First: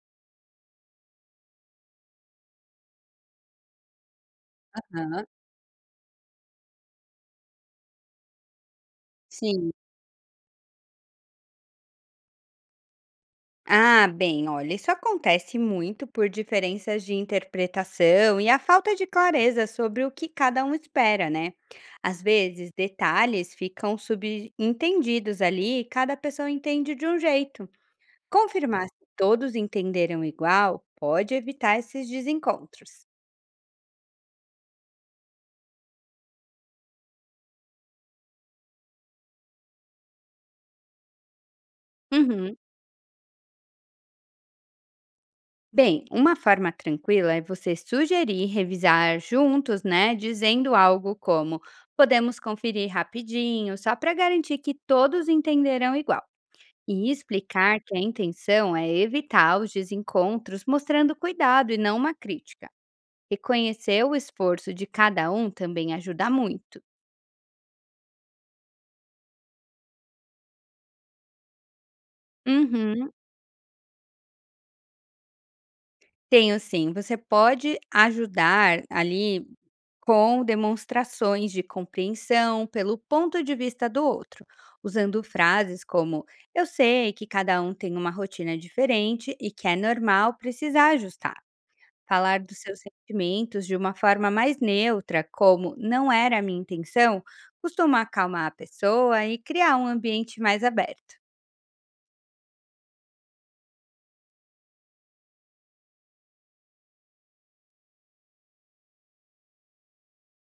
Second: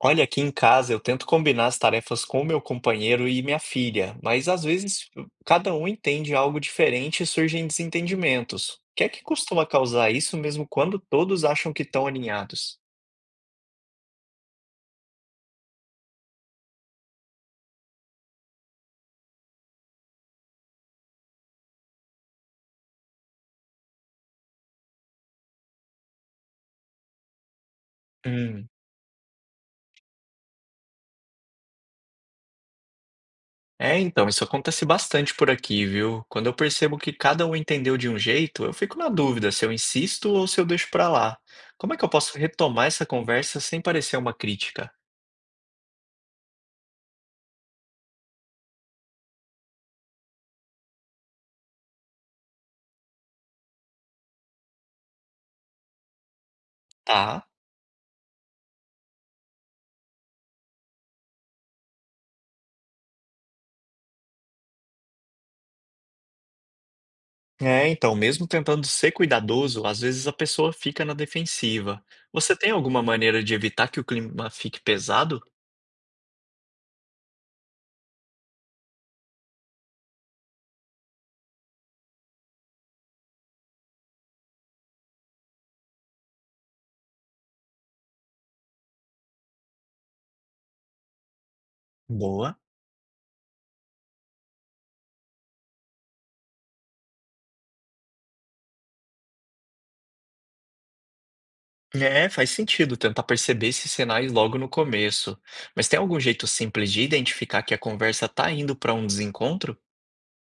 Olha, aqui em casa eu tento combinar as tarefas com o meu companheiro e minha filha, mas às vezes Aham, cada um entende algo diferente e surgem desentendimentos. O que é que costuma sim. causar isso mesmo quando todos acham que estão alinhados? Bem, olha, isso acontece muito por diferenças de interpretação e a falta de clareza sobre o que cada um espera, né? Às vezes, detalhes ficam subentendidos ali e cada pessoa entende de um jeito. Hum. Confirmar se todos entenderam igual pode evitar esses desencontros. É, então, isso acontece bastante por aqui, viu? Quando eu percebo que cada um entendeu de um jeito, eu fico na dúvida se eu insisto ou se eu deixo pra lá. Como é que eu posso Uhum. retomar essa conversa sem parecer uma crítica? Bem, uma forma tranquila é você sugerir revisar juntos, né? Dizendo algo como: podemos conferir rapidinho, só para garantir que todos entenderão igual. E Tá. explicar que a intenção é evitar os desencontros, mostrando cuidado e não uma crítica. Reconhecer o esforço de cada um também ajuda muito. É, então, mesmo tentando ser cuidadoso, às vezes a pessoa fica na defensiva. Você tem alguma Uhum. maneira de evitar que o clima fique pesado? Tenho sim. Você pode ajudar ali com demonstrações de compreensão pelo ponto de vista do outro, usando frases como: eu sei que cada um tem uma rotina diferente e que é normal precisar ajustar. Falar Boa. dos seus sentimentos de uma forma mais neutra, como não era a minha intenção, costuma acalmar a pessoa e criar um ambiente mais aberto. É, faz sentido tentar perceber esses sinais logo no começo. Mas tem algum jeito simples de identificar que a conversa tá indo para um desencontro?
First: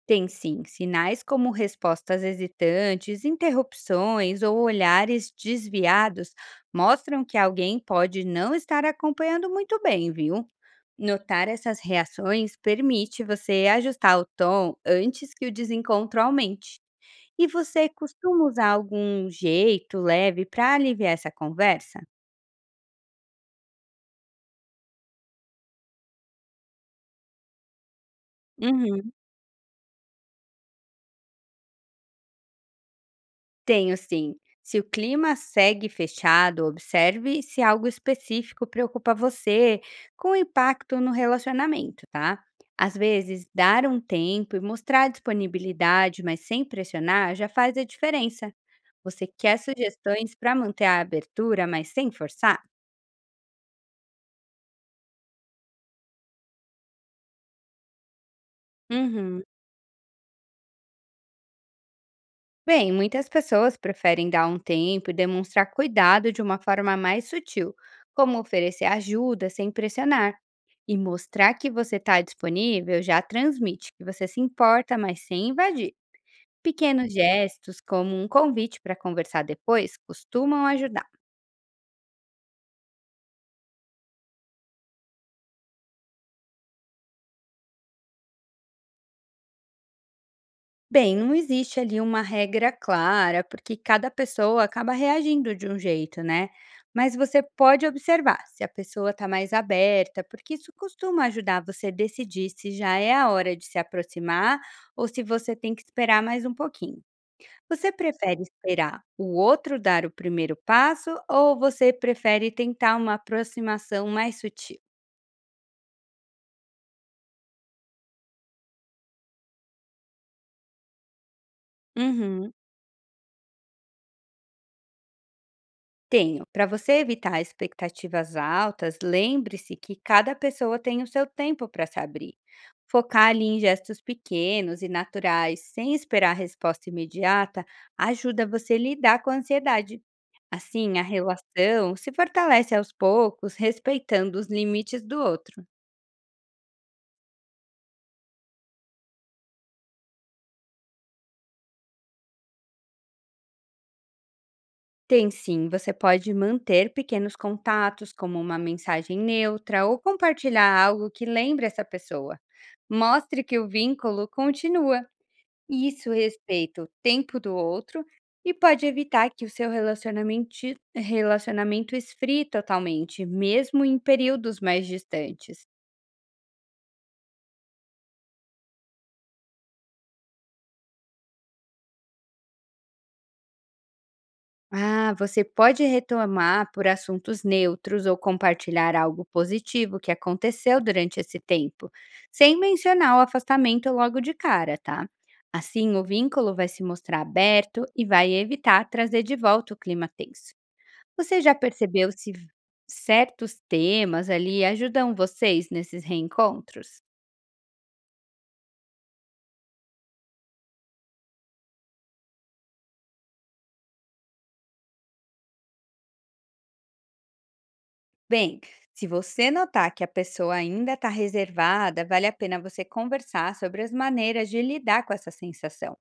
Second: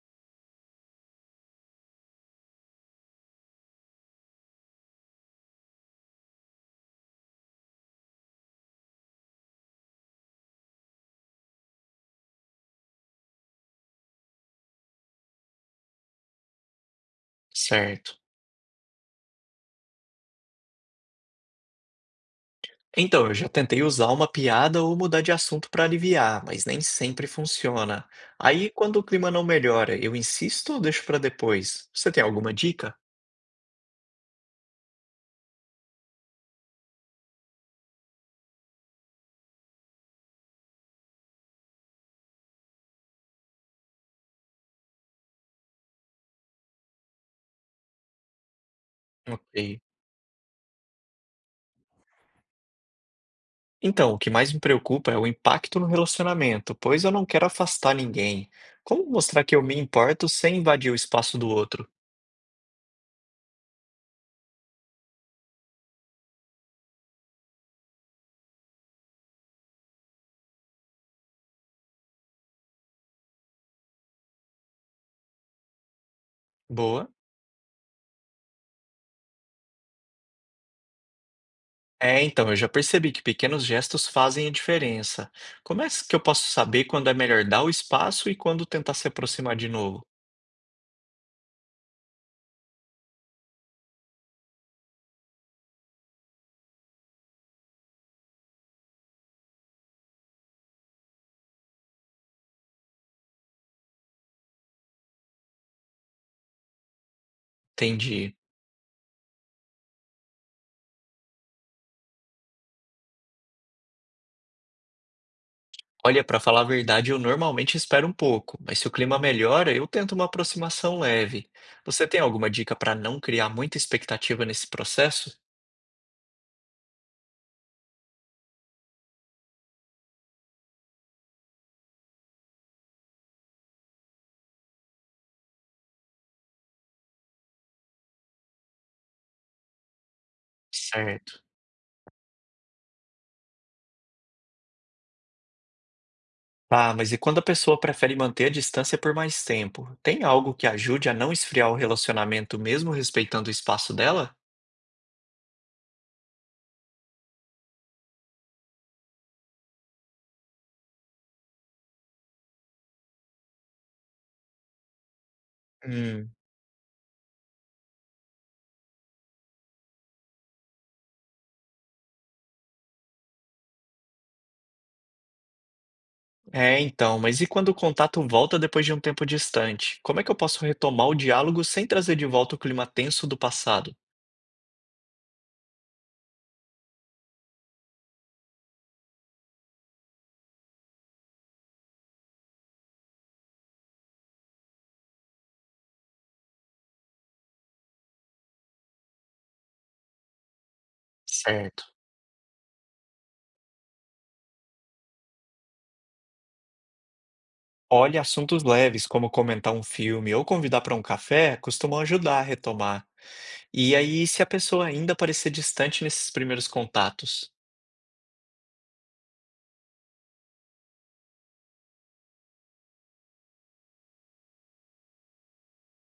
Tem sim, sinais como respostas hesitantes, interrupções ou olhares desviados mostram que alguém pode não estar acompanhando muito bem, viu? Notar essas reações permite você ajustar o tom antes que o desencontro aumente. E você Certo. costuma usar algum jeito leve para aliviar essa conversa? Então, eu já tentei usar uma piada ou mudar de assunto para aliviar, mas nem sempre funciona. Aí, quando o Uhum. clima não melhora, eu insisto ou deixo para depois? Você tem alguma dica? Tenho sim. Se o clima segue fechado, observe se algo específico preocupa você, com impacto no relacionamento, tá? Às vezes, dar um tempo e mostrar disponibilidade, mas sem pressionar, já faz a diferença. Você quer Ok. sugestões para manter a abertura, mas sem forçar? Então, o que mais me preocupa é o impacto no relacionamento, pois eu não quero afastar ninguém. Como Uhum. mostrar que eu me importo sem invadir o espaço do outro? Bem, muitas pessoas preferem dar um tempo e demonstrar cuidado de uma forma mais sutil, como oferecer ajuda sem pressionar. E mostrar que você está disponível já transmite que você se importa, mas sem invadir. Boa. Pequenos gestos, como um convite para conversar depois, costumam ajudar. É, então, eu já percebi que pequenos gestos fazem a diferença. Como é que eu posso saber quando é melhor dar o espaço e quando tentar se aproximar de novo? Bem, não existe ali uma regra clara, porque cada pessoa acaba reagindo de um jeito, né? Mas você pode observar se a pessoa está mais aberta, porque isso costuma ajudar você a decidir se já é a hora de se aproximar ou se você tem que esperar mais um pouquinho. Você Entendi. prefere esperar o outro dar o primeiro passo ou você prefere tentar uma aproximação mais sutil? Olha, para falar a verdade, eu normalmente espero um pouco, mas se o clima melhora, eu tento uma aproximação leve. Você tem alguma Uhum. dica para não criar muita expectativa nesse processo? Tenho. Para você evitar expectativas altas, lembre-se que cada pessoa tem o seu tempo para se abrir. Focar ali em gestos pequenos e naturais, sem esperar a resposta imediata, ajuda você a lidar com a ansiedade. Assim, a Certo. relação se fortalece aos poucos, respeitando os limites do outro. Ah, mas e quando a pessoa prefere manter a distância por mais tempo? Tem algo que ajude a não esfriar o relacionamento mesmo respeitando o espaço dela? Tem sim, você pode manter pequenos contatos, como uma mensagem neutra ou compartilhar algo que lembre essa pessoa. Mostre que o vínculo continua e isso Hum, respeita o tempo do outro e pode evitar que o seu relacionamento esfrie totalmente, mesmo em períodos mais distantes. é então, mas e quando o contato volta depois de um tempo distante? Como é que eu posso retomar o diálogo sem trazer de volta o clima tenso do passado? Você pode retomar por assuntos neutros ou compartilhar algo positivo que aconteceu durante esse tempo, sem mencionar o afastamento logo de cara, tá? Assim, o vínculo vai se mostrar aberto e vai evitar trazer de volta o clima tenso. Você já Certo. percebeu se certos temas ali ajudam vocês nesses reencontros? Olha, assuntos leves, como comentar um filme ou convidar para um café, costumam ajudar a retomar. E aí, se a pessoa ainda parecer distante nesses primeiros contatos? Bem, se você notar que a pessoa ainda está reservada, vale a pena você conversar sobre as maneiras de lidar com essa sensação.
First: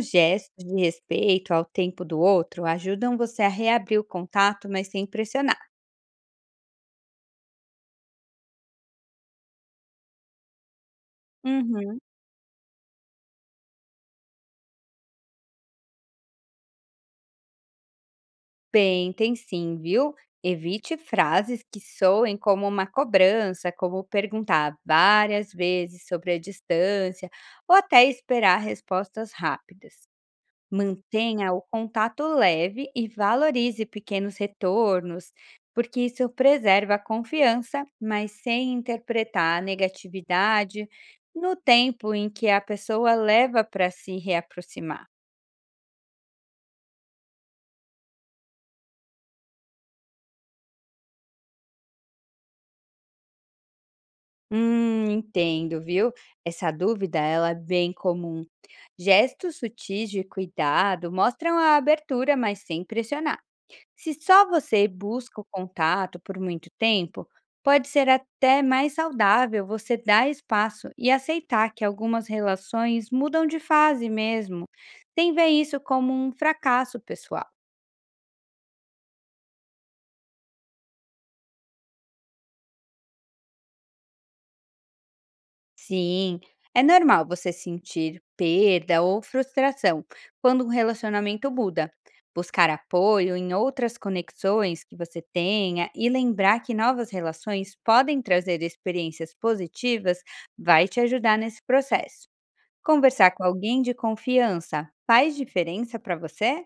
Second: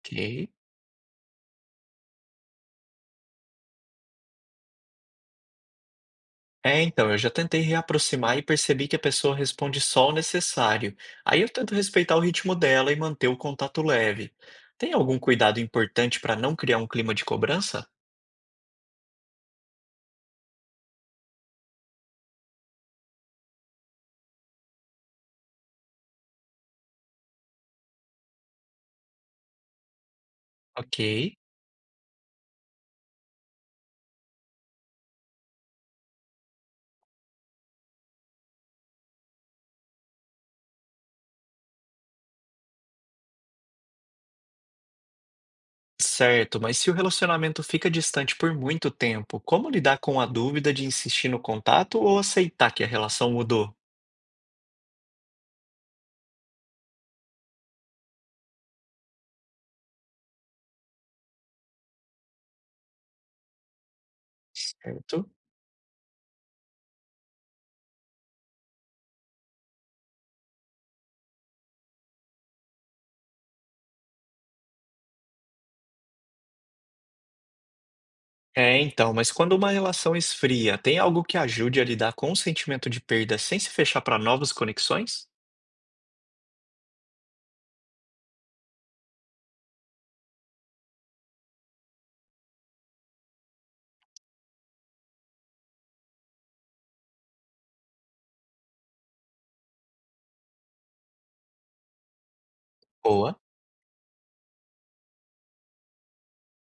Ok. gestos de respeito ao tempo do outro ajudam você a reabrir o contato, mas sem pressionar. É, então, eu já tentei reaproximar e percebi que a pessoa responde só o necessário. Aí eu tento Uhum. respeitar o ritmo dela e manter o contato leve. Tem algum cuidado importante para não criar um clima de cobrança? Bem, tem sim, viu? Evite frases que soem como uma cobrança, como perguntar várias vezes sobre a distância ou até esperar respostas rápidas. Ok. Mantenha o contato leve e valorize pequenos retornos, porque isso preserva a confiança, mas sem interpretar a negatividade no tempo em que a pessoa leva para se reaproximar. Certo, mas se o relacionamento fica distante por muito tempo, como lidar com a dúvida de insistir no contato ou aceitar que a relação mudou? Entendo, viu? Essa dúvida ela é bem comum. Gestos sutis de cuidado mostram a abertura, mas sem pressionar. Se só você Certo. busca o contato por muito tempo, pode ser até mais saudável você dar espaço e aceitar que algumas relações mudam de fase mesmo, sem ver isso como um fracasso pessoal. É, então, mas quando uma relação esfria, tem algo que ajude a lidar com o sentimento de perda sem se fechar para novas conexões? Sim, é normal você sentir perda ou frustração quando um relacionamento muda. Buscar apoio em outras conexões que você tenha e lembrar que novas relações podem trazer experiências positivas vai te ajudar nesse processo. Conversar Boa. com alguém de confiança faz diferença para você?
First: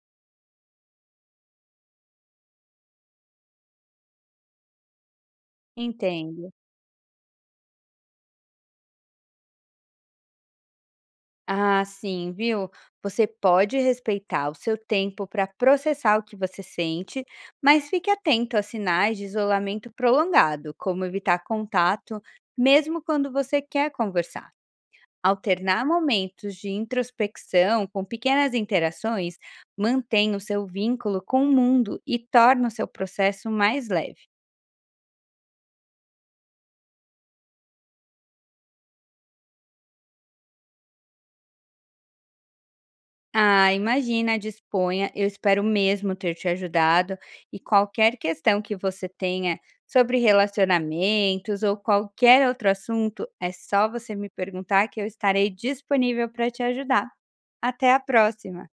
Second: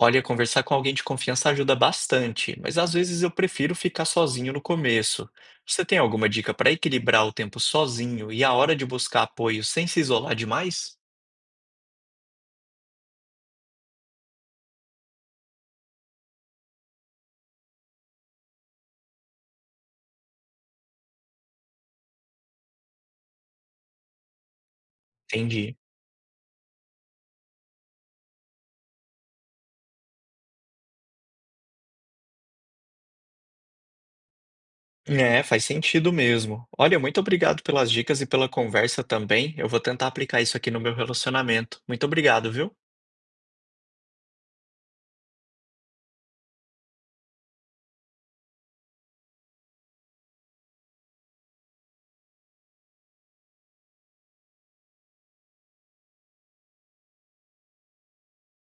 Olha, conversar com alguém de confiança ajuda bastante, mas às vezes eu prefiro ficar sozinho no começo. Você tem alguma Entendo. dica para equilibrar o tempo sozinho e a hora de buscar apoio sem se isolar demais? Sim, viu? Você pode respeitar o seu tempo para processar o que você sente, mas fique atento a sinais de isolamento prolongado, como evitar contato, mesmo quando você quer conversar. Entendi. Alternar momentos de introspecção com pequenas interações mantém o seu vínculo com o mundo e torna o seu processo mais leve. É, faz sentido mesmo. Olha, muito obrigado pelas dicas e pela conversa também. Eu vou tentar aplicar isso aqui no meu relacionamento. Muito obrigado, viu? Imagina, disponha. Eu espero mesmo ter te ajudado. E qualquer questão que você tenha sobre relacionamentos ou qualquer outro assunto, é só você me perguntar que eu estarei disponível para te ajudar. Até a próxima!